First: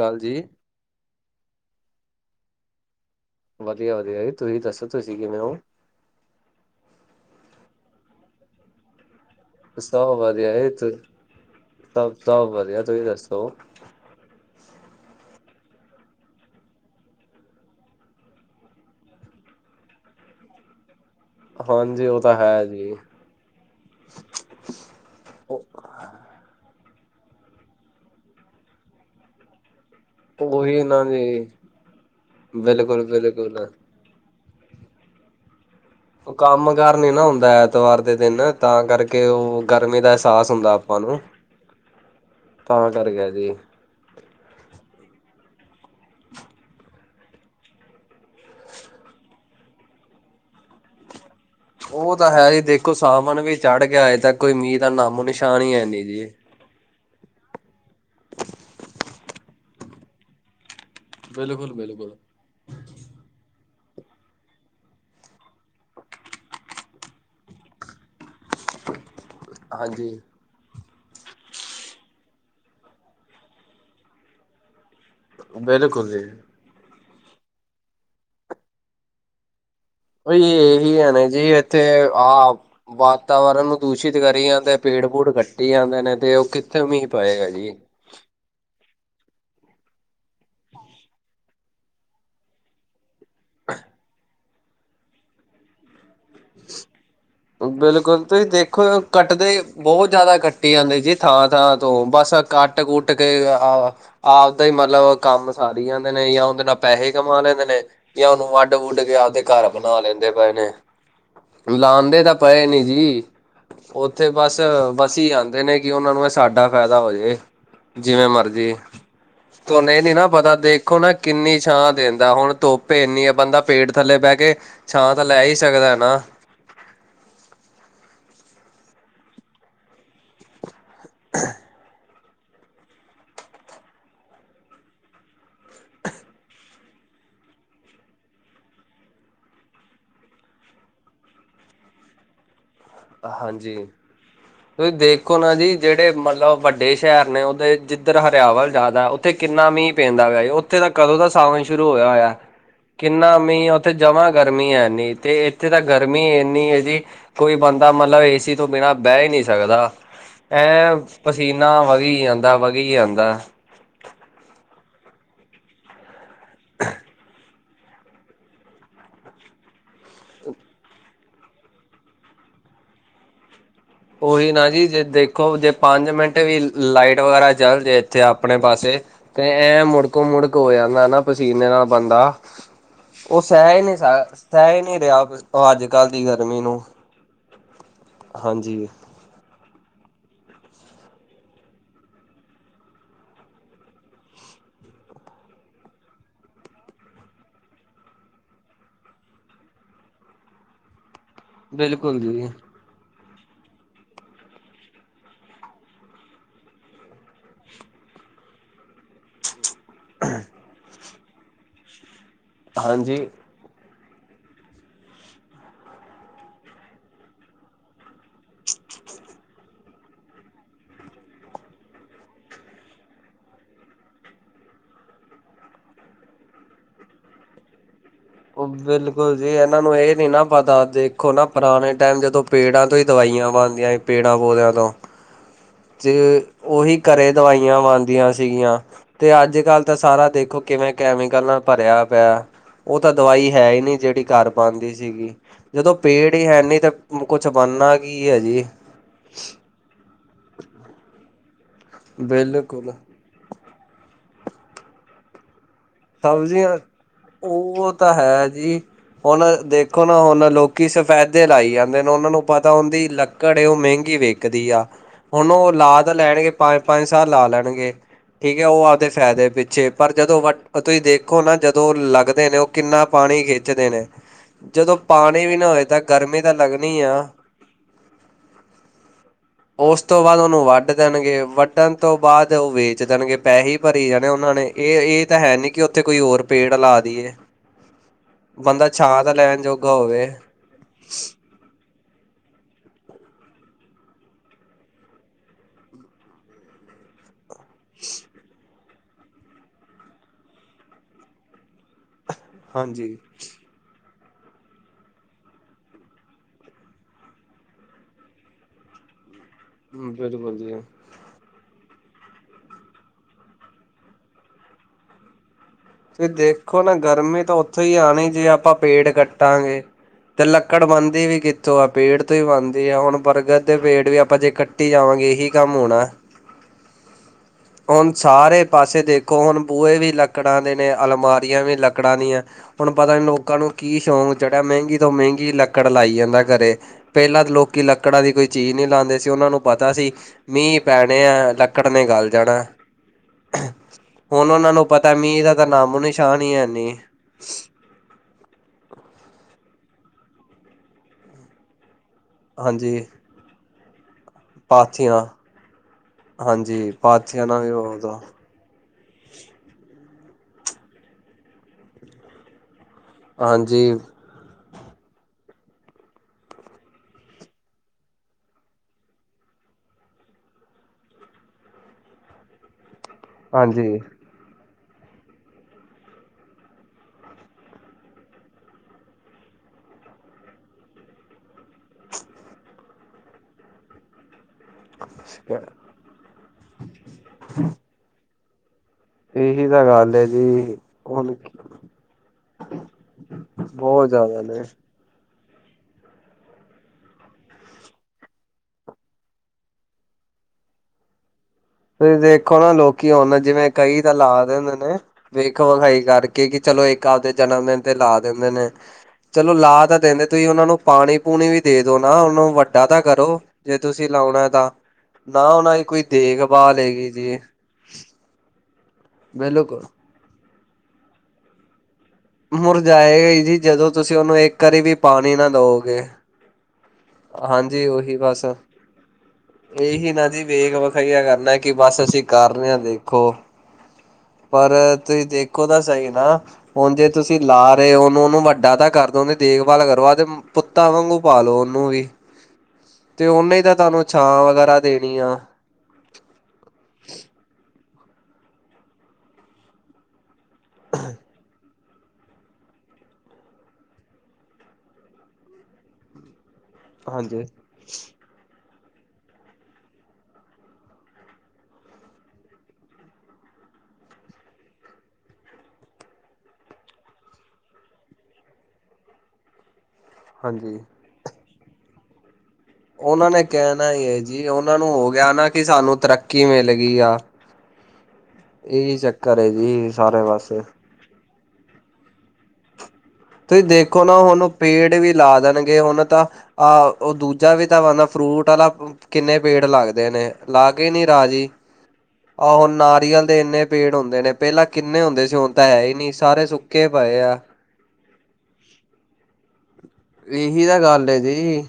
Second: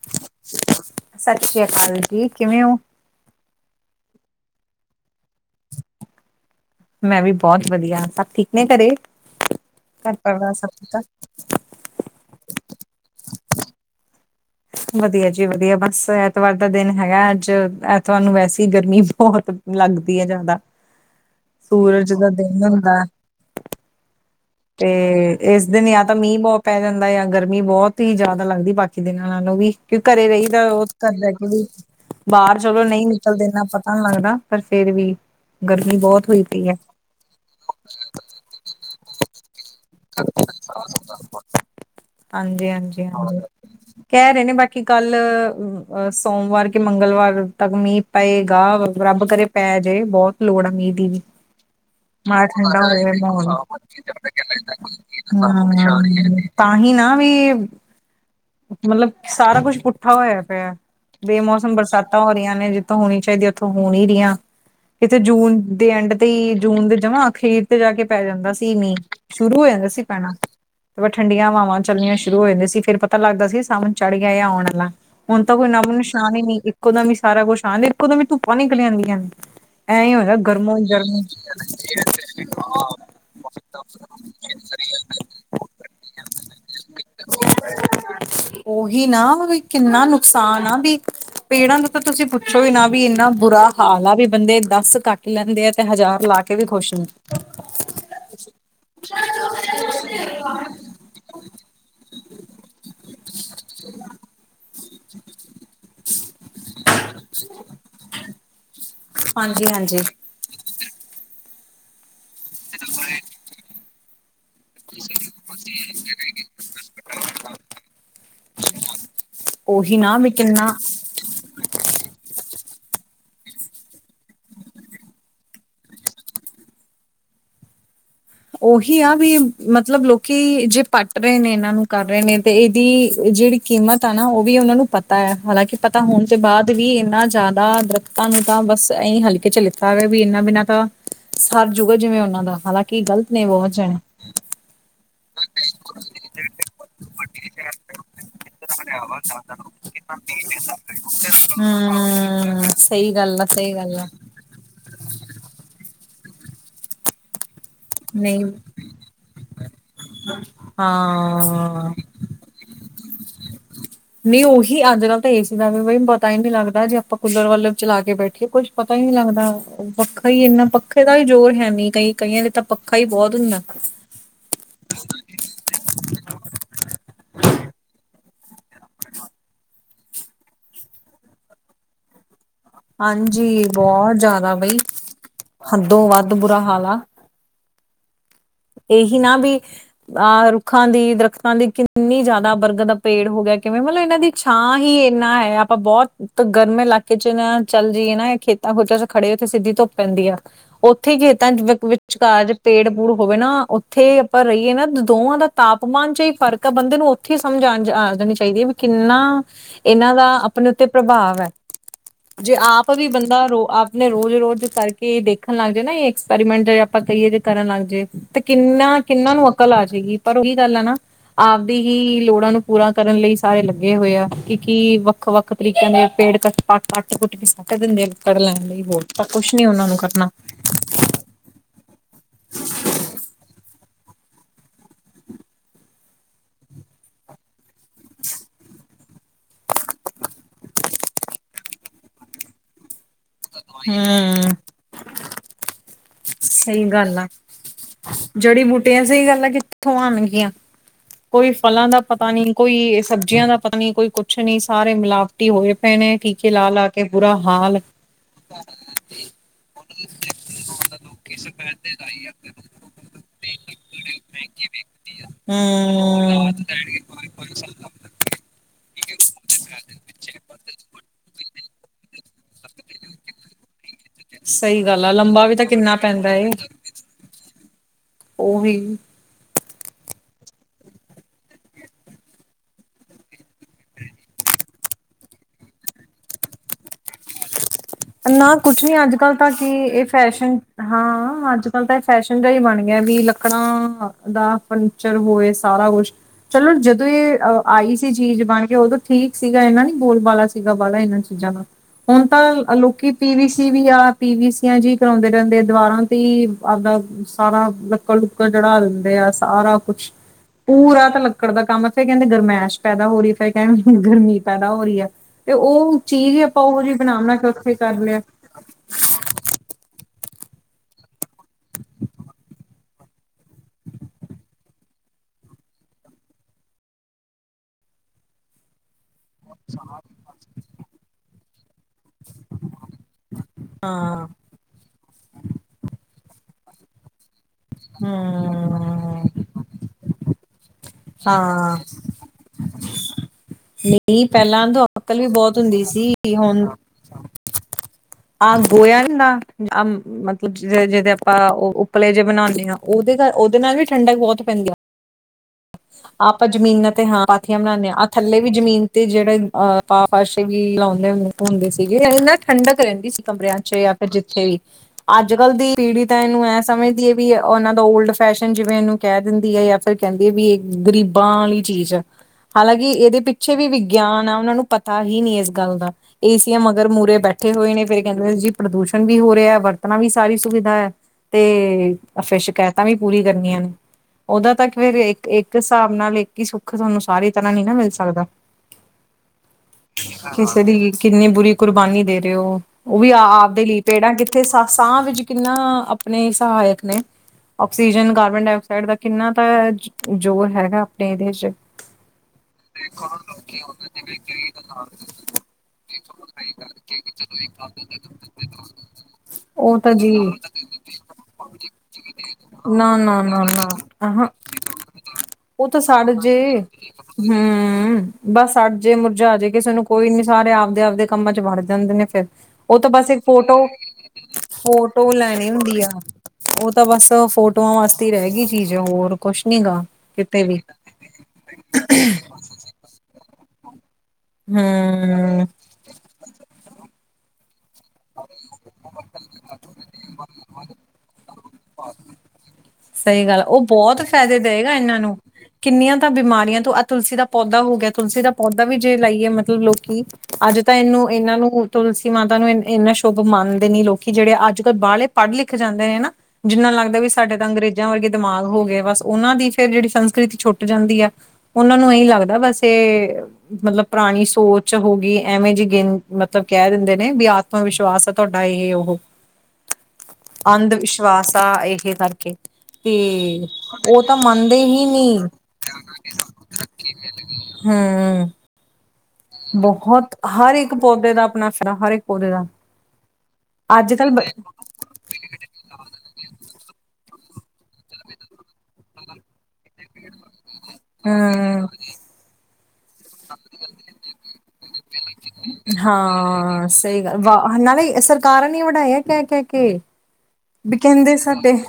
ਕਾਲ ਜੀ ਸਤਿ ਸ੍ਰੀ ਅਕਾਲ ਜੀ, ਕਿਵੇਂ ਔ? ਵਧੀਆ-ਵਧੀਆ ਜੀ, ਤੁਸੀਂ ਦੱਸੋ ਤੁਸੀਂ ਕਿਵੇਂ ਔ? ਮੈਂ ਵੀ ਬਹੁਤ ਵਧੀਆ, ਸਭ ਠੀਕ ਨੇ ਘਰੇ? ਘਰ ਸਭ ਵਧੀਆ ਪਰਿਵਾਰ ਸਭ ਜੀ, ਠੀਕ ਆ? ਸਭ-ਸਭ ਵਧੀਆ, ਤੁਸੀਂ ਦੱਸੋ? ਵਧੀਆ ਜੀ ਵਧੀਆ ਬਸ ਐਤਵਾਰ ਦਾ ਦਿਨ ਹੈਗਾ ਅੱਜ ਐਤਵਾਰ ਨੂੰ ਵੈਸੀ ਗਰਮੀ ਬਹੁਤ ਲੱਗਦੀ ਐ ਜ਼ਿਆਦਾ, ਹਾਂਜੀ ਸੂਰਜ ਉਹ ਦਾ ਤਾਂ ਦਿਨ ਹੈ ਜੀ ਹੁੰਦਾ। ਤੇ ਉਹ ਏਸ ਦਿਨ ਜਾਂ ਤਾਂ ਮੀਂਹ ਬੋਤ ਪੈ ਜਾਂਦਾ ਆ ਗਰਮੀ ਬੋਤ ਈ ਜ਼ਿਆਦਾ ਲੱਗਦੀ ਬਾਕੀ ਦਿਨਾਂ ਵੀ ਕਿਉ ਘਰੇ ਰਈ ਤਾਂ ਉਹੀ ਉਹ ਨਾ ਘਰ ਰਹਿ ਜੀ ਕ ਵੀ ਬਾਰ ਚਲੋ ਬਿਲਕੁਲ ਨਈ ਨਿਕਲਦੇ ਇਨਾ ਬਿਲਕੁਲ ਪਤਾ ਪਤਾ ਲੱਗਦਾ ਪਰ ਫੇਰ ਵੀ, ਗਰਮੀ ਬਹੁਤ ਉਹ ਹੋਈ ਪਈ ਕੰਮ ਐ। ਕਾਰ ਨਾ ਹੁੰਦਾ ਐਤਵਾਰ ਦੇ ਦਿਨ ਤਾਂ ਕਰਕੇ ਉਹ ਗਰਮੀ ਦਾ ਅਹਿਸਾਸ ਹੁੰਦਾ ਆਪਾਂ ਨੂੰ ਤਾਂ ਹਾਂਜੀ-ਹਾਂਜੀ ਹਾਂ। ਕਰਕੇ ਜੀ ਕਹਿ ਰਹੇ ਨੇ ਬਾਕੀ ਕੱਲ ਸੋਮਵਾਰ ਕੇ ਮੰਗਲਵਾਰ ਤੱਕ ਮੀਂਹ ਪਏਗਾ ਰੱਬ ਕਰੇ ਪੈਜੇ ਬੋਤ ਲੋੜ ਆ ਮੀਂਹ ਦੀ ਵੀ ਉਹ ਤਾਂ ਮਾਲ ਹੈ ਜੀ ਠੰਡਾ ਦੇਖੋ ਹੋ ਜਾਂਦਾ ਸਾਵਣ ਹੋਣਾ, ਵੀ ਚੜ੍ਹ ਗਿਆ ਹਜੇ ਤੱਕ ਕੋਈ ਮੀਂਹ ਦਾ ਨਾਮੋ ਨਿਸ਼ਾਨ ਹੀ ਹੈ ਨੀ ਹਾਂ ਜੀ ਤਾਂਹੀ ਨਾ ਵੀ, ਮਤਲਬ ਸਾਰਾ ਕੁਛ ਪੁੱਠਾ ਹੋਇਆ ਪਿਆ। ਬਿਲਕੁਲ ਬੇਮੌਸਮ ਬਿਲਕੁਲ ਬਰਸਾਤਾਂ ਹੋ ਰਹੀਆਂ ਨੇ, ਜਿੱਥੋਂ ਹੋਣੀ ਚਾਹੀਦੀਆਂ, ਉੱਥੋਂ ਹੋ ਨੀ ਰਹੀਆਂ। ਕਿਤੇੇ ਜੂਨ ਦੇ ਐਂਡ ਤੇ ਹੀ ਜੂਨ ਦੇ ਜਮਾ ਆਖੀਰ ਤੇ ਜਾ ਕੇ ਪੈ ਜਾਂਦਾ ਸੀ ਮੀਂਹ ਸੁਰੂ ਹੋ ਜਾਂਦਾ ਸੀ ਹਾਂਜੀ ਪੈਣਾ। ਸਗੋਂ ਠੰਡੀਆਂ ਹਵਾਵਾਂ ਚੱਲਣੀਆਂ ਸ਼ੁਰੂ ਹੋ ਜਾਂਦੀਆਂ ਸੀ, ਫੇਰ ਪਤਾ ਲੱਗਦਾ ਸੀ, ਸਾਵਨ ਚੜ ਗਿਆ ਆ ਆਉਣ ਵਾਲਾ ਹੁਣ ਤਾਂ ਕੋਈ ਨਾਮੋ ਬਿਲਕੁਲ ਜੀ ਨਿਸ਼ਾਨ ਹੀ ਨਹੀਂ, ਇੱਕੋਦਮ ਸਾਰਾ ਕੁਛ ਆ, ਇੱਕੋਦਮ ਧੁੱਪਾਂ ਨਿਕਲ ਆਉਦੀਆਂ। ਓ ਇਹੀ ਹੈ ਨੇ ਜੀ ਇੱਥੇ ਆ ਬਾ ਤਾਵਰਨ ਨੂੰ ਦੂਸ਼ਿਤ ਕਰੀ ਜਾਂਦੇ, ਪੇੜ-ਪੂੜ ਕੱਟੀ ਜਾਂਦੇ ਨੇ 'ਤੇ ਉਹ ਕਿੱਥੇ ਮੀਂਹ ਪਏਗਾ ਜੀ। ਉਹੀ ਨਾ, ਵੀ ਕਿੰਨਾ ਨੁਕਸਾਨ ਆ ਵੀ ਪੇੜਾਂ ਦਾ ਤਾਂ ਤੁਸੀਂ ਪੁੱਛੋ ਨਾ, ਵੀ ਇੰਨਾ ਬੁਰਾ ਹਾਲ ਆ ਵੀ ਬੰਦੇ ਦੱਸ ਕੱਟ ਲੈਂਦੇ ਆ ਤੇ ਹਜ਼ਾਰ ਜਵਾ ਕੇ ਵੀ ਖੁਸ਼ ਨੀਂ। ਬਿਲਕੁਲ ਤੇ ਦੇਖ ਦੇਖੋ ਕੱਟਦੇ, ਬਹੁਤ ਜ਼ਾਦਾ ਕੱਟੀ ਜਾਂਦੇ ਜੀ ਥਾਂ-ਥਾਂ ਤੋਂ, ਬਸ ਕੱਟ-ਕੁੱਟ ਕੇ ਆ ਆਪਦਾ ਹੀ ਮਤਲਬ ਕੰਮ ਸਾਰੀ ਜਾਂਦੇ ਨੇ, ਜਾਂ ਉਹਦੇ ਨਾਲ ਪੈਸੇ ਕਮਾ ਲੈਂਦੇ ਨੇ ਜਾਂ ਉਹਨੂੰ ਵੱਡ ਵੁਡ ਵੁੱਡ ਕੇ ਆਪਦੇ ਘਰ ਹਾਂਜੀ ਹਾਂਜੀ ਬਣਾ ਲੈਂਦੇ ਪਏ ਨੇ, ਲਾਂਦੇ ਤਾਂ ਪਏ ਨੀ ਜੀ। ਉੱਥੇ ਬਸ-ਬਸੀ ਆਉਂਦੇ ਨੇ, ਕਿ ਉਹਨਾਂ ਨੂੰ ਸਾਡਾ ਫੈਦਾ ਹੋ ਜੇ। ਜਿਵੇਂ ਮਰਜ਼ੀ, ਤੁਹਾਨੂੰ ਉਹੀ ਇਹ ਨੀ ਨਾ ਵੀ ਪਤਾ ਕਿੰਨਾ ਦੇਖੋ ਨਾ ਕਿੰਨੀ ਛਾਂ ਦਿੰਦਾ, ਹੁਣ ਧੁੱਪ ਇੰਨੀ ਆ, ਬੰਦਾ ਪੇਟ ਥੱਲੇ ਬਹਿ ਕੇ ਛਾਂ ਤਾਂ ਲੈ ਹੀ ਸਕਦਾ ਨਾ। ਉਹੀ ਆ ਵੀ, ਮਤਲਬ ਲੋਕੀਂ ਜੇ ਪੱਟ ਰਹੇ ਨੇ ਇਹਨਾਂ ਨੂੰ ਕਰ ਰਹੇ ਨੇ, ਤੇ ਇਹਦੀ ਜੇੜੀ ਕੀਮਤ ਆ ਨਾ, ਉਹ ਵੀ ਉਹਨਾਂ ਨੂੰ ਪਤਾ ਐ, ਹਾਲਾਂਕਿ ਪਤਾ ਹੁਣ ਤੋਂ ਬਾਅਦ ਵੀ ਐਨਾ ਜ਼ਿਆਦਾ ਦਰਖਤਾਂ ਨੂੰ ਤਾਂ ਬਸ ਇਹੀ ਹਲਕੇ 'ਚ ਲਿੱਤਾ ਵੀ ਇਹਨਾ ਬਿਨਾਂ ਤਾਂ ਸਰਜੁਗਾ ਜਿਵੇਂ ਉਹਨਾਂ ਦਾ, ਹਾਲਾਂਕਿ ਗ਼ਲਤ ਨੇ ਬਹੁਤ ਹਾਂਜੀ ਚਾਹੇ। ਤੁਸੀਂ ਦੇਖੋ ਨਾ ਜੀ ਜੇੜੇ ਮਤਲਬ ਵੱਡੇ ਸ਼ਹਿਰ ਨੇ ਉਹਦੇ ਜਿੱਧਰ ਹਰਿਆਵਲ ਜ਼ਿਆਦਾ ਉੱਥੇ ਕਿੰਨਾ ਮੀਂਹ ਪੈਂਦਾ ਪਿਆ, ਉੱਥੇ ਤਾਂ ਕਦੋਂ ਦਾ ਸਾਵਣ ਸ਼ੁਰੂ ਹੋਇਆ ਹੋਇਆ, ਹਮ ਸਹੀ ਕਿੰਨਾ ਗੱਲ ਆ ਮੀਂਹ ਸਹੀ ਉੱਥੇ ਗੱਲ ਆ ਜਮਾ ਗਰਮੀ ਹੈਨੀ, ਤੇ ਇੱਥੇ ਤਾਂ ਗਰਮੀ ਐਨੀ ਇਹ ਜੀ ਤਾਂ ਮਤਲਬ ਏ ਨਹੀਂ ਸੀ ਤੋਂ ਬਿਨਾਂ ਬਹਿ ਹੀ ਨੀ ਸਕਦਾ। ਐ ਪਸੀਨਾ ਹਾਂ ਵਘੀ ਜਾਂਦਾ, ਵਘੀ ਜਾਂਦਾ। ਨਹੀਂ ਉਹੀ ਅੱਜ-ਕੱਲ ਤਾਂ ਏ ਸੀ ਦਾ ਵੀ, ਬ ਪਤਾ ਹੀ ਨਹੀਂ ਲੱਗਦਾ ਜੇ ਆਪਾਂ ਕੂਲਰ ਵੱਲ ਚਲਾ ਕੇ ਬੈਠੀਏ ਕੁੱਛ ਪਤਾ ਹੀ ਨੀ ਲੱਗਦਾ, ਪੱਖਾ ਹੀ ਇੰਨਾ ਪੱਖੇ ਦਾ ਹੀ ਜ਼ੋਰ ਹੈ ਨੀ, ਕਈ ਕਈਆਂ ਦੇ ਤਾਂ ਪੱਖਾ ਹੀ ਬੋਤ ਹੁੰਦਾ। ਉਹੀ ਨਾ ਜੀ, ਜੇ ਦੇਖੋ, ਜੇ ਪੰਜ ਮਿੰਟ ਵੀ ਲਾਈਟ ਵਗੈਰਾ ਚਲ ਜੇ ਇੱਥੇ ਆਪਣੇ ਪਾਸੇ ਤੇ ਐ ਮੁੜਕ-ਮੁੜਕ ਹੋ ਜਾਂਦਾ ਨਾ ਪਸੀਨੇ ਨਾਲ ਬੰਦਾ ਉਹ ਹਾਂਜੀ ਸਹਿ ਸ, ਬਹੁਤ ਜ਼ਿਆਦਾ ਬਈ ਸਹਿ ਨਹੀਂ ਰਿਹਾ, ਉਹ ਅੱਜ -ਕੱਲ ਹੱਦੋਂ ਦੀ ਵੱਧ ਗਰਮੀ ਬੁਰਾ ਨੂੰ ਹਾਲ ਆ ਹਾਂਜੀ। ਕਿੰਨਾ ਵੀ ਆ, ਰੁੱਖਾਂ ਦੀ, ਦਰਖਤਾਂ ਦੀ ਕਿੰਨੀ ਜ਼ਿਆਦਾ ਬਰਗਤ ਦਾ ਪੇੜ ਹੋ ਗਿਆ ਕਿਵੇਂ ਮਤਲਬ ਇਹਨਾਂ ਦੀ ਛਾਂ ਹੀ ਐਨਾ ਹੈ, ਆਪਾਂ ਬਹੁਤ ਗਰਮ ਇਲਾਕੇ 'ਚ ਨਾ ਚੱਲ ਜਾਈਏ ਨਾ ਖੇ ਤਾਂ ਬੂਟਾਂ 'ਚ ਖੜੇ, ਉੱਥੇ ਸਿੱਧੀ ਧੁੱਪ ਪੈਂਦੀ ਆ, ਉੱਥੇ ਹੀ ਖੇਤਾਂ ਵਿਚ ਬਿਲਕੁਲ ਜੀ ਵਿਚਕਾਰ ਪੇੜ ਪੂੜ ਹੋਵੇ ਨਾ, ਉੱਥੇ ਆਪਾਂ ਰਹੀਏ ਨਾ, ਦੋਵਾਂ ਦਾ ਤਾਪਮਾਨ 'ਚ ਹੀ ਫਰਕ ਆ, ਬੰਦੇ ਨੂੰ ਉੱਥੇ ਸਮਝ ਆ ਆਉਣੀ ਚਾਹੀਦੀ ਐ, ਵੀ ਕਿੰਨਾ ਇਹਨਾਂ ਦਾ ਆਪਣੇ ਉੱਤੇ ਪ੍ਰਭਾਵ ਐ, ਜੇ ਆਪ ਵੀ ਹਾਂਜੀ ਬੰਦਾ ਰੋ ਆਪ ਰੋਜ਼-ਰੋਜ਼ ਕਰਕੇ ਦੇਖਣ ਲੱਗ ਜਾਏ ਨਾ ਇਹ ਐਕਸਪੈਰੀਮੈਂਟ, ਜੇ ਆਪਾਂ ਕਹੀਏ ਜੇ ਕਰਨ ਲੱਗ ਜਾਏ ਤੇ ਕਿੰਨਾ-ਕਿੰਨਾ ਨੂੰ ਅਕਲ ਆ ਜਾਏਗੀ, ਪਰ ਉਹੀ ਗੱਲ ਆ ਨਾ। ਆਪਦੀ ਹੀ ਲੋੜਾਂ ਨੂੰ ਪੂਰਾ ਕਰਨ ਲਈ ਸਾਰੇ ਲੱਗੇ ਹੋਏ ਆ ਕਿ, ਕੀ ਵੱਖ-ਵੱਖ ਤਰੀਕਿਆਂ ਦੇ ਪੇੜ ਕੱ ਉਹ [unintelligible] ਬਿਲਕੁਲ ਜੀ ਕੁਛ ਨੀ ਇਹਨਾਂ ਉਨਾਂ ਨੂੰ ਇਹ ਨੀ ਕਰਨਾ। ਨਾ ਪਤਾ ਦੇਖੋ ਨਾ ਪੁਰਾਣੇ ਟਾਈਮ ਜਦੋਂ ਪੇੜਾਂ ਤੋਂ ਹੀ ਦਵਾਈਆਂ ਬਣਦੀਆਂ ਸੀ, ਪੇੜਾਂ ਪੌਦਿਆਂ ਤੋਂ ਤੇ ਉਹੀ ਘਰੇ ਦਵਾਈਆਂ ਬਨਦੀਆਂ ਸੀਗੀਆਂ। ਤੇ ਅੱਜ ਕੱਲ੍ਹ ਤਾਂ ਸਾਰਾ ਦੇਖੋ ਕਿਵੇਂ ਕੈਮੀਕਲ ਨਾਲ ਭਰਿਆ ਪਿਆ। ਔ ਤਾਂ ਦਵਾਈ ਹੈ ਈ ਨਈ ਜੇੜੀ ਘਰ ਹੂੰ ਬਣਦੀ ਸੀਗੀ। ਜਦੋਂ ਪੇੜ ਹੀ ਹੈਨੀ ਸਹੀ ਤਾਂ ਕੁੱਛ ਬਣਨਾ ਕੀ ਐ ਜੀ। ਤੇ ਐ ਸਈ ਗੱਲ ਐ ਕਿ ਕਿੱਥੋਂ ਆਣਗੀਆਂ ਕੋਈ ਫਲਾਂ ਦਾ ਪਤਾ ਨੀ ਬਿਲਕੁਲ। ਕੋਈ ਸਬ ਜੀਆਂ ਦਾ ਪਤਾ ਨਈ ਕੋਈ ਕੁੱਛ ਨੀ ਸਾਰੇ ਮਿਲਾਵਟੀ ਹੋਏ ਪਏ ਨੇ ਟੀਕੇ ਸਬਜ਼ੀਆਂ ਲਾ-ਲਾ ਕੇ ਬੁਰਾ ਹਾਲ ਉਹ ਤਾਂ ਹੈ ਜੀ ਹੁਨ ਦੇਖੋ ਨਾ ਹੁਨ ਲੋਕ ਕਿ ਸਫੇਦੇ ਲਾਈ ਜਾਂਦੇ ਨੇ ਉਨਾਂ ਨੂੰ ਪਤਾ ਉਂਦੀ ਲੱਕੜ ਏ ਔ ਮੈਂਗੀ ਵਿਕਦੀ ਆ। ਹੁਨ ਹੂੰ। ਔ ਲਾ ਤਾਂ ਲੈਣਗੇ ਪੰਜ-ਪੰਜ ਤਾਂ ਲਾ ਲੈਣਗੇ ਠੀਕ ਏ ਔ ਆਪਦੇ ਫਾਇਦੇ ਪਿੱਛੇ ਪਰ ਜਦੋਂ ਵਟ ਤੁਸੀਂ ਦੇਖੋ ਨਾ ਜਦੋਂ ਲੱਗਦੇ ਨੇ ਔ ਕਿੰਨਾ ਪਾਣੀ ਖਿੱਚਦੇ ਨੇ। ਸਹੀ ਜਦੋਂ ਗੱਲ ਆ ਪਾਣੀ ਲੰਬਾ ਵੀ ਨਾ ਹੋਏ ਕਿੰਨਾ ਤਾਂ ਪੈਂਦਾ ਗਰਮੀ ਤਾਂ ਲੱਗਨੀ ਆ। ਔਵੀ। ਉਸ ਤੋਂ ਬਾਦ ਉਨੂੰ ਵੱਢ ਦੇਨਗੇ ਵੱਢਨ ਤੋਂ ਬਾਦ ਉਹ ਵੇਚ ਦੇਨਗੇ ਪੈਸੇ ਭਰੀ ਜਾਣੇ ਉਨਾਂ ਨੇ। ਏ ਇਹ ਤਾਂ ਹੈ ਨੀ ਕਿ ਓਥੇ ਕੋਈ ਹੋਰ ਪੇੜ ਲਾ ਦੀਏ ਨਾ ਕੁੱਛ ਬੰਦਾ ਨੀ ਅੱਜ ਛਾਂ ਕੱਲ ਤਾਂ ਲੈਣ ਕੀ ਜੋਗਾ ਏ ਹੋਵੇ ਫੈਸ਼ਨ ਹਾਂ ਅੱਜ ਕਲ ਤਾਂ ਫੈਸ਼ਨ ਜਾ ਈ ਬਣ ਗਿਆ ਵੀ ਲੱਕੜਾਂ ਦਾ ਫਰਨਿਚਰ ਹੋਵੇ ਸਾਰਾ ਕੁੱਛ ਚਲੋ ਜਦੋਂ ਏ ਅ ਆਈ ਸੀ ਚੀਜ਼ ਬਣ ਕੇ ਉਦੋਂ ਠੀਕ ਸੀਗਾ ਇਨਾਂ ਨੀ ਬੋਲਬਾਲਾ ਸੀਗਾ ਵਾਲਾ ਇਨਾਂ ਚੀਜ਼ਾਂ ਦਾ ਹੁਣ ਤਾਂ ਆ ਲੋਕੀ ਹਾਂਜੀ ਪੀ ਵੀ ਸੀ ਵੀ ਆ ਪੀ ਵੀ ਸੀ ਆਂ ਜੀ ਕਰਾਉਂਦੇ ਰੇਂਦੇ ਦੀਵਾਰਾਂ ਤੇ ਆਪਦਾ ਸਾਰਾ ਲੁੱਕਾ ਚੜਾ ਦਿੰਦੇ ਆ ਸਾਰਾ ਕੁੱਛ ਬਿਲਕੁਲ ਜੀ ਪੂਰਾ ਤਾਂ ਲ ਲੱਕੜ ਦਾ ਕੰਮ ਆ ਫੇਰ ਕਹਿੰਦੇ ਗਰਮੈਸ਼ ਪੈਦਾ ਹੋਰੀ ਫੇਰ ਕੈਣ ਗਰਮੀ ਪੈਦਾ ਹੋਰੀ ਐ ਤੇ ਔ ਚੀਜ਼ ਈ ਆਪਾਂ ਉਹੋ ਜਿਹੀ ਬਣਾਉਣਾ [unintelligible] ਉੱਥੇ ਈ ਆਣੀ ਜੇ ਆਪਾਂ ਪੇੜ ਕੱਟਾਂਗੇ। ਤੇ ਲੱਕੜ ਬੰਨਦੀ ਵੀ ਕਿੱਥੋਂ ਆ ਪੇੜ ਤੋਂ ਹੀ ਬਣਦੀ ਆ ਹੁਨ ਬਰਗਦ ਦੇ ਪੇੜ ਵੀ ਆਪਾਂ ਜੇ ਕ ਟੀ ਜਾਵਾਂਗੇ ਏਹੀ ਕੰਮ ਹੋਣਾ। [inaudible] ਹੁਨ ਸਾਰੇ ਪਾਸੇ ਦੇਖੋ ਹੁਨ ਬੂਹੇ ਵੀ ਲੱਕੜਾਂ ਦੇ ਨੇ ਅਲਮਾਰੀਆਂ ਵੀ ਲੱ ਕੜਾ ਦੀਆਂ ਆ ਹੁਨ ਪਤਾ ਨੀ ਲੋਕਾਂ ਨੂੰ ਕੀ ਹਾਂ ਸ਼ੌਂ ਚੜਿਆ ਮੈਂਗੀ ਤੋਂ ਮੈਂਗੀ ਲੱਕੜ ਲਾਈ ਜਾਂਦਾ ਘਰੇ ਪੈਲਾਂ ਤਾਂ ਲੋਕੀ ਲੱਕੜਾਂ ਦੀ ਕੋਈ ਜੀ ਨੀ ਲਾਂਦੇ ਹਮ ਸੀ ਉਨਾਂ ਨੂੰ ਪਤਾ ਸੀ। ਮੀਂਹ ਪੈਣੇ ਆ ਹਾਂ ਲੱਕੜ ਨੇ ਗਲ ਜਾਣਾ ਨਹੀਂ ਹੁਨ ਪਹਿਲਾਂ ਉਨਾਂ ਤਾਂ ਨੂੰ ਪ ਐ ਮੀਂ ਦਾ ਤਾਂ ਨਾਮੋ ਨਿਸ਼ਾਨ ਈ ਐਨੀ। ਆ ਗੋਆ ਏ ਨਾ ਆ ਮਤਲਬ ਜ ਜਿਦੇ ਆਪਾਂ ਔ ਪਲੇ ਜੇ ਬਣਾਂਨੇ ਆ ਹਾਂਜੀ ਉਦੇ ਨਾ ਉਦੇ ਨਾਲ ਵੀ ਠੰਡਕ ਬੋਤ ਪਾਥੀਆਂ। ਆਪਾਂ ਜਮੀਨਾਂ ਹਾਂਜੀ ਤੇ ਹਾਂ ਪਾਥੀਆਂ ਨਾਲ ਵੀ ਬਣਾਨੇ ਆ। ਆ ਉਹਦਾ ਥੱਲੇ ਵੀ ਜ਼ਮੀਨ ਤੇ ਜਿੜੇ ਅ ਪਾ ਪਾਸ਼ੇ ਵੀ ਲਾਂਉਦੇ ਹੁੰਦੇ ਸੀਗੇ ਏਦੇ ਨਾਲ ਠੰਡਕ ਰੈਂਦੀ ਸੀ। ਕਮਰਿਆਂ 'ਚੋ ਹਾਂਜੀ ਯਾਂ ਫੇਰ ਜਿੱਥੇ ਵੀ ਅੱਜ ਕੱਲ ਦੀ ਪੀੜ੍ਹੀ ਤਾਂ ਇਨੂੰ ਐ ਸਮਝਦੀ ਏ ਵੀ ਉਨਾਂ ਦਾ ਓਲਡ ਫੈਸ਼ਨ ਜਿਵੇਂ ਇਨੂੰ ਕੈ ਦਿੰਦੀ ਏ ਯਾਂ ਫੇਰ ਕੈ ਏ ਵੀ ਗ਼ਰੀਬਾਂ ਵਾਲੀ ਚੀਜ਼ ਐ ਹਾਲਾਂਕਿ ਇਦੇ ਪਿੱਛੇ ਵੀ ਹਾਂਜੀ ਵਿਗਿਆਨ ਆ ਉਨਾਂ ਨੂੰ ਪ ਤਾਂ, ਹੀ ਨੀ ਇਸ ਗੱਲ ਦਾ ਏਸੀਆਂ ਮਗਰ ਮੂਹਰੇ ਬੈਠੇ ਹੋਏ ਨੇ, ਫਿਰ ਕਹਿੰਦੇ ਜੀ ਪ੍ਰਦੂਸ਼ਣ ਵੀ ਹੋ ਰਿਹਾ ਹੈ, ਵਰਤਣਾ ਵੀ ਸਾਰੀ ਸੁਵਿਧਾ ਹੈ ਤੇ। ਤੇ ਫੇ ਸ਼ਿਕਾਇਤਾਂ ਵੀ ਪੂਰੀ ਕਰਨੀਆਂ ਨੇ, ਉਹਦਾ ਤਾਂ ਫ਼ੇਰ ਇੱਕ, ਇੱਕ ਹਿਸਾਬ ਨਾਲ ਇੱਕ ਕਿ ਸੁੱਖ ਸਾਨੂੰ ਸਾਰੀ ਤਰ੍ਹਾਂ, ਨਹੀਂ ਨਾ ਮਿਲ ਸਕਦਾ। ਇਹੀ ਗੱਲ। ਹੈ ਕਿਸੇ ਜੀ ਦੀ, ਕਿੰਨੀ ਹੁਣ ਬੁਰੀ ਕੁਰਬਾਨੀ ਦੇ ਰਹੇ ਹੋ। ਉਹ ਵੀ ਆਪਦੇ ਲਈ ਬਹੁਤ ਪੇੜਾ ਜ਼ਿਆਦਾ ਕਿੱਥੇ ਨੇ ਸਾਹ ਸਾ ਵਿੱਚ ਕਿੰਨਾ ਆਪਣੇ ਸਹਾਇਕ ਨੇ, ਆਕਸੀਜਨ, ਕਾਰਬਨ ਡਾਇਆਕਸਾਈਡ, ਦਾ ਕਿੰਨਾ ਤ ਜੋ ਹੈਗਾ। ਆਪਣੇ ਇਹਦੇ ਚ। ਤੁਸੀਂ ਦੇਖੋ ਨਾ, ਲੋਕੀ ਹੁਣ ਜਿਵੇਂ ਕਈ ਤਾਂ ਲਾ ਦੇ ਹੁੰਦੇ ਨੇ, ਵੇਖ ਵਖਾਈ ਕਰ ਕੀ ਕੀ ਚਲੋ, ਇੱਕ ਆਪਦੇ ਜਨਮ ਦਿਨ ਤੇ ਲਾ ਦਿੰਦੇ ਨੇ। ਚਲੋ ਉਹ ਲਾ ਤਾਂ ਜੀ ਦਿੰਦੇ। ਤੁਸੀਂ ਉਹਨਾ ਨੂੰ ਪਾਣੀ, ਪੂਣੀ ਵੀ ਦੇ ਦੋ ਨਾ, ਉਹਨੂੰ ਵੱਡਾ ਨਾ ਤਾਂ ਨਾ ਕਰੋ। ਨਾ ਨਾ ਜੇ ਤੁਸੀਂ ਆਹਾਂ ਲਾਉਣਾ ਤਾ, ਨਾ ਉਹਨਾਂ ਦੀ ਕੋਈ ਦੇਖ ਹਮ। [unintelligible] ਬੱਸ ਆਜੇ ਜੇ ਮੁਰਝਾ ਜੇ, ਕਿਸੇ ਬਿਲਕੁਲ ਨੂੰ ਕੋਈ ਨੀ ਸਾਰੇ, ਆਪਦੇ-ਆਪਦੇ ਕੰਮਾਂ ਚ ਵੜ ਜਾਂਦੇ ਨੇ ਫਿਰ। ਉਹ ਤਾਂ, ਬੱਸ ਇੱਕ ਮੁਰਝਾਏਗਾ ਹੀ ਜੀ ਫੋਟੋ, ਜਦੋਂ ਤੁਸੀਂ ਉਹਨੂੰ ਇੱਕ ਵਾਰੀ ਵੀ ਫੋਟੋ ਪਾਣੀ ਨਾ ਲੈਣੀ ਹੁੰਦੀ ਆ। ਦਓਗੇ। ਉਹ ਤਾਂ ਬੱਸ ਫੋਟੋਆਂ ਹਾਂਜੀ ਵਾਸਤੇ ਉਹੀ ਰਹਿ ਬਸ। ਗਈ ਸੀ ਜੇ, ਹੋਰ ਕੁਛ ਨੀ ਗਾ। ਇਹੀ ਨਾ ਕਿਤੇ ਜੀ ਵੀ। ਵੇਖ ਵਖਾਈਆ ਕਰਨਾ। ਕਿ ਬੱਸ ਅਸੀਂ ਕਰ ਰਹੇ ਹਾਂ ਦੇਖੋ? ਪਰ ਤੁਸੀਂ ਹੂੰ। ਦੇਖੋ ਤਾਂ ਸਹੀ ਨਾ, ਹੁਣ ਜੇ ਤੁਸੀਂ ਲਾ ਉਹਨੂੰ, ਉਹਨੂੰ ਵੱਡਾ ਤਾਂ ਕਰਦੋ ਓਦੀ ਦੇਖਭਾਲ ਕਰੋ, ਤੇ ਪੁੱਤਾਂ ਵਾਂਗੂ ਪਾ ਲਓ ਉਹਨੂੰ ਨੂੰ ਵੀ, ਸਹੀ ਤੇ ਗੱਲ ਉਹ ਉਹਨੇ ਤਾਂ ਬਹੁਤ ਤੁਹਾਨੂੰ ਫਾਇਦੇ ਛਾਂ ਦੇਵੇਗਾ ਵਗੈਰਾ ਇਹਨਾਂ ਦੇਣੀ ਨੂੰ ਆ। ਕਿੰਨੀਆਂ ਤਾਂ ਬਿਮਾਰੀਆਂ ਤੋਂ, ਆਹ ਤੁਲਸੀ ਦਾ ਪੌਦਾ ਹੋ ਗਿਆ। ਤੁਲਸੀ ਦਾ ਪੌਦਾ ਵੀ ਜੇ ਲਾਈਏ ਮਤਲਬ ਲੋਕੀਂ ਅੱਜ ਤਾਂ ਇਹਨੂੰ, ਇਹਨਾਂ ਨੂੰ ਤੁਲਸੀ ਮਾਤਾ ਨੂੰ ਇੰਨਾ ਸ਼ੁਭ ਮੰਨਦੇ ਨੀ ਲੋਕੀ, ਜਿਹੜੇ ਅੱਜ ਕੱਲ੍ਹ ਬਾਹਲੇ ਪੜ੍ਹ, ਲਿਖ ਜਾਂਦੇ ਨੇ ਨਾ। ਲੱਗਦਾ ਵੀ ਸਾਡੇ ਹਾਂਜੀ ਤਾਂ ਅੰਗਰੇਜ਼ਾਂ ਵਰਗੇ ਦਿਮਾਗ ਹੋਗੇ ਬੱਸ, ਉਹਨਾਂ ਦੀ ਫਿਰ ਜਿਹੜੀ ਸੰਸਕ੍ਰਿਤੀ ਛੁਟ ਜਾਂਦੀ ਐ। ਉਹਨਾਂ ਨੂੰ ਇਹੀ ਲੱਗਦਾ, ਬੱਸ ਇਹ ਮਤਲਬ ਪੁਰਾਣੀ ਸੋਚ ਹੋ ਗਈ। ਐਵੇਂ ਜਿ ਗਿਣ ਮਤਲਬ ਕਹਿ ਦਿੰਦੇ ਨੇ ਵੀ ਬਈ ਆਤ ਤਮ ਵਿਸ਼ਵਾਸ ਆ ਤੁਹਾਡਾ ਇਹੇ ਉਹ, ਅੰਧ ਹਾਂਜੀ। ਵਿਸ਼ਵਾਸ ਆ, ਇਹੇ ਕਰਕੇ। ਤੇ ਉਹਨਾਂ ਨੇ ਕਹਣਾ ਉਹ ਹੀ ਤਾਂ ਹੈ ਜੀ, ਮੰਨਦੇ ਉਹਨਾਂ ਹੀ ਨੂੰ ਹੋ ਨਹੀਂ ਗਿਆ ਨਾ, ਕਿ ਸਾਨੂੰ ਤਰੱਕੀ ਮਿਲ ਗਈ ਆ। ਹੂੰ। ਏਹੀ, ਚੱਕਰ ਏ ਜੀ ਸਾਰੇ ਬੱਸ। ਹਰ ਇੱਕ ਪੌਦੇ ਦਾ, ਆਪਣਾ ਸਰਾ ਹਰ ਇੱਕ ਪੌਦੇ ਦਾ। ਤੁਸੀਂ, ਅੱਜ ਦੇਖੋ। ਨਾ ਕੱਲ੍ਹ ਹੁਣ ਪੇੜ ਵੀ ਲਾ ਦੇਣਗੇ। ਹੁਣ ਤਾਂ ਆਹ ਉਹ ਦੂਜਾ ਵੀ ਤਾਂ, ਮਤਲਬ ਫਰੂਟ ਵਾਲਾ। ਕਿੰਨੇ ਪੇੜ ਲੱਗਦੇ ਨੇ, ਲਾ ਕੇ ਨੀ ਰਾਜੀ, ਹਮ ਔ ਨਾ ਨਾਰੀਅਲ ਦੇ ਇੰਨੇ ਪੇੜ ਹੁੰਦੇ ਨੇ। ਪਹਿਲਾਂ ਕਿੰਨੇ ਹੁੰਦੇ ਸੀ। ਹੁਣ ਤਾਂ ਹੈ ਹੀ ਨਹੀਂ, ਸਾਰੇ ਹਾਂ ਸੁੱਕੇ ਸਹੀ ਗੱਲ ਪਏ ਆ। ਵਾਹ ਨਾਲੇ ਸਰਕਾਰਾਂ ਨੇ ਵੜਾਇਆ, ਕਹਿ-ਕਹਿ ਕੇ ਇਹੀ ਵੀ ਤਾਂ ਗੱਲ ਕਹਿੰਦੇ, ਹੈ ਸਾਡੇ। ਜੀ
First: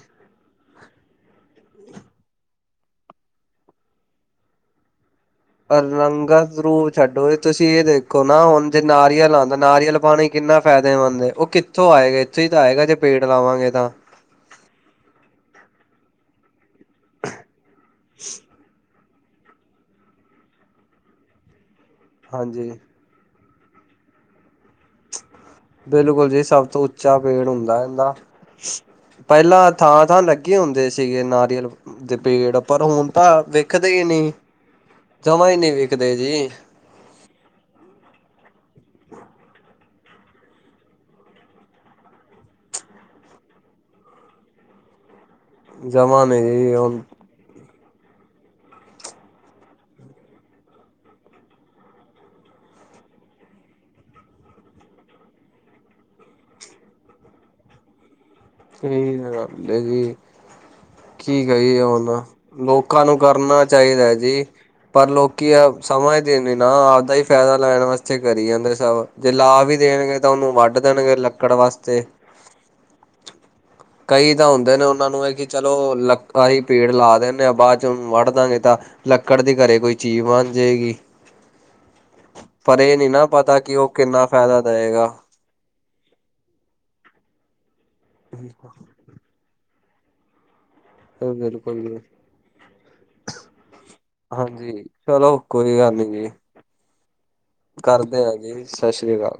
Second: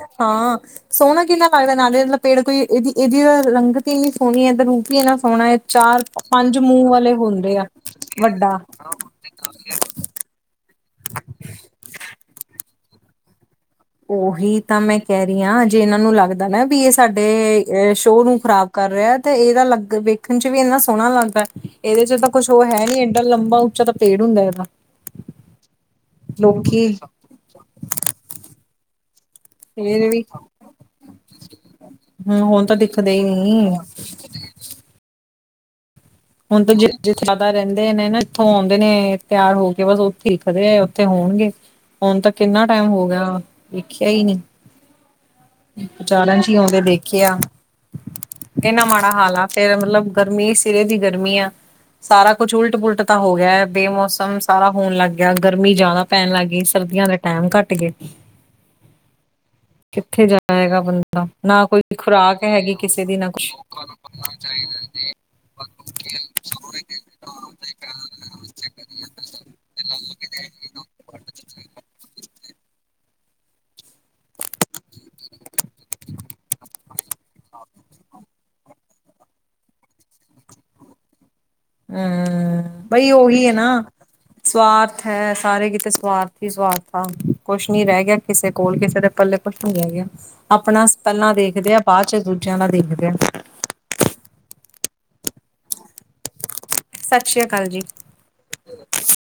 ਸੋਹਣਾ ਕਿੰਨਾ ਲੱਗਦਾ ਨਾਲੇ ਬ ਪੇੜ, ਕੋਈ ਇਹਦੀ- ਇਹਦੀ ਰੰਗਤੀ ਹੀ ਸੋਹਣੀ ਹੈ, ਤੇ ਰੂਪ ਵੀ ਏਨਾ ਸੋਹਣਾ ਹੈ ਚਾਰ, ਰੰਗਤ ਪੰਜ ਮੂੰਹ ਰੂਪ ਵਾਲੇ ਛੱਡੋ ਹੁੰਦੇ ਆ ਤੁਸੀਂ ਇਹ ਦੇਖੋ ਨਾ ਵੱਡਾ। ਹੁਣ ਜੇ ਨਾਰੀਅਲ ਆਉਂਦਾ [unintelligible] ਨਾਰੀਅਲ ਪਾਣੀ ਕਿੰਨਾ ਫਾਇਦੇਮੰਦ ਏ, ਉਹ ਕਿੱਥੋਂ ਆਏਗਾ। ਇੱਥੋਂ ਹੀ ਤਾਂ ਆਏਗਾ। ਜੇ ਪੇੜ ਲਾਵਾਂਗੇ ਤਾਂ। ਉਹੀ ਤਾਂ ਮੈਂ ਕਹਿ ਰਹੀ ਹਾਂ। ਜੇ ਇਹਨਾਂ ਨੂੰ ਲੱਗਦਾ ਨਾ ਵੀ ਇਹ ਸਾਡੇ ਸ਼ੋਅ ਨੂੰ ਖ਼ਰਾਬ ਕਰ ਰਿਹਾ। ਤੇ ਇਹਦਾ ਲੱਗ ਵੇਖਣ ਚ ਵੀ ਇੰਨਾ ਸੋਹਣਾ ਲੱਗਦਾ। ਇਹਦੇ ਚ ਤਾਂ ਕੁੱਛ, ਉਹ ਹਾਂਜੀ ਹੈ ਨੀ, ਏਡਾ ਲੰਬਾ, ਉੱਚਾ ਤਾਂ ਪੇੜ ਹੁੰਦਾ ਇਹਦਾ। ਬਿਲਕੁਲ ਜੀ। ਸਭ ਤੋਂ ਲੋਕੀ ਉੱਚਾ ਪੇੜ ਹੁੰਦਾ ਏਨਾ। ਪਹਿਲਾਂ ਇਹ ਥਾਂ-ਥਾਂ ਵੀ ਲੱਗੇ ਹੁੰਦੇ ਸੀਗੇ ਨਾਰੀਅਲ ਦੇ ਹਮ ਪੇੜ ਤਾਂ ਪਰ ਹੁਣ ਦਿਖਦੇ ਹੀ ਤਾਂ ਨਹੀਂ ਵੇਖਦੇ ਈ ਨੀ ਜਮਾਂ ਈ ਨੀ ਵਿਕਦੇ ਜੀ। ਜਿਆਦਾ ਰਹਿੰਦੇ ਨੇ ਨਾ ਇੱਥੋਂ ਆਉਂਦੇ ਨੇ ਤਿਆਰ ਹੋ ਕੇ ਬਸ ਉਹ ਦਿਖਦੇ ਐ ਉੱਥੇ ਹੋਣਗੇ? ਹੁਣ ਤਾਂ ਕਿੰਨਾ ਟਾਈਮ ਹੋ ਗਿਆ ਵੇਖਿਆ ਹੀ ਨੀ। ਜਮਾਂ ਚਾਰਨ ਨੀ ਚ ਜੀ ਆਉਂਦੇ ਹੁਣ ਦੇਖੇ ਆ। ਇੰਨਾ ਮਾੜਾ ਹਾਲ ਆ ਫਿਰ ਗਰਮੀ ਸਿਰੇ ਦੀ ਗਰਮੀ ਆ। ਸਾਰਾ ਕੁਝ ਉਲਟ, ਪੁਲਟ ਤਾਂ ਹੋ ਗਿਆ, ਬੇਮੌਸਮ ਸਾਰਾ ਹੋਣ ਲੱਗ ਗਿਆ ਗਰਮੀ ਜ਼ਿਆਦਾ ਪੈਣ ਲੱਗ ਗਈ ਸਰਦੀਆਂ ਦੇ ਟਾਈਮ ਘੱਟ ਗੇ। ਇਹੀ ਤਾਂ ਗੱਲ ਐ ਜੀ ਬੰਦਾ ਕੀ ਨਾ ਕੋਈ ਕਹੀਏ, ਹੁਣ ਖੁਰਾਕ ਹੈਗੀ ਲੋਕਾਂ ਕਿਸੇ ਦੀ ਨੂੰ ਨਾ ਕੁਛ ਕਰਨਾ ਹੂੰ ਚਾਹੀਦਾ ਜੀ। ਪਰ ਲੋਕੀ ਆ ਸਮਝ ਦੇ ਨੀ ਨਾ ਆਵਦਾ ਈ ਫਾਇਦਾ ਲੈਣ ਵਾਸਤੇ ਕਰੀ ਜਾਂਦੇ ਸਭ ਜੇ ਲਾ ਵੀ ਦੇਣਗੇ ਤਾਂ ਉਹਨੂੰ ਵੱਢ ਦੇਣਗੇ ਲੱਕੜ ਵਾਸਤੇ ਕਈ ਤਾਂ ਹੁੰਦੇ ਨੇ ਉਹਨਾਂ ਨੂੰ ਇਹ ਕਿ ਚਲੋ ਲਕ ਅਸੀ ਪੇੜ ਲਾ ਦੀਨੇ ਆ ਬਾਅਦ ਚ ਵੱਢ ਦਾਂਗੇ ਤਾਂ ਲੱਕੜ ਦੇ ਘਰੇ ਕੋਈ ਚੀਜ਼ ਬਣ ਜਾਏਗੀ। ਪਰ ਹੂੰ ਇਹ ਨੀ ਬਈ ਉਹੀ ਐ ਪਤਾ ਨਾ ਕਿ ਉਹ ਕਿੰਨਾ ਫਾਇਦਾ ਸਵਾਰਥ ਦਏਗਾ। ਐ ਸਾਰੇ ਕਿਤੇ ਸਵਾਰਥ ਸਵਾਰਥ ਆ ਕੁਛ ਨੀ ਰਹਿ ਗਿਆ ਕਿਸੇ ਕੋਲ ਕਿਸੇ ਦੇ ਪੱਲੇ ਕੁਛ ਨੀ ਰਹਿ ਗਿਆ ਆਪਣਾ ਪਹਿਲਾ ਦੇਖਦੇ ਆ ਬਿਲਕੁਲ ਜੀ। ਬਾਅਦ ਚ ਦੂਜਿਆਂ ਦਾ ਦੇਖਦੇ ਆ। ਹਾਂਜੀ ਚਲੋ ਕੋਈ ਗੱਲ ਨੀ ਜੀ। ਸਤਿ ਸ੍ਰੀ ਅਕਾਲ। ਜੀ। ਕਰਦੇ ਹਾਂ ਜੀ, ਸਤਿ ਸ੍ਰੀ ਅਕਾਲ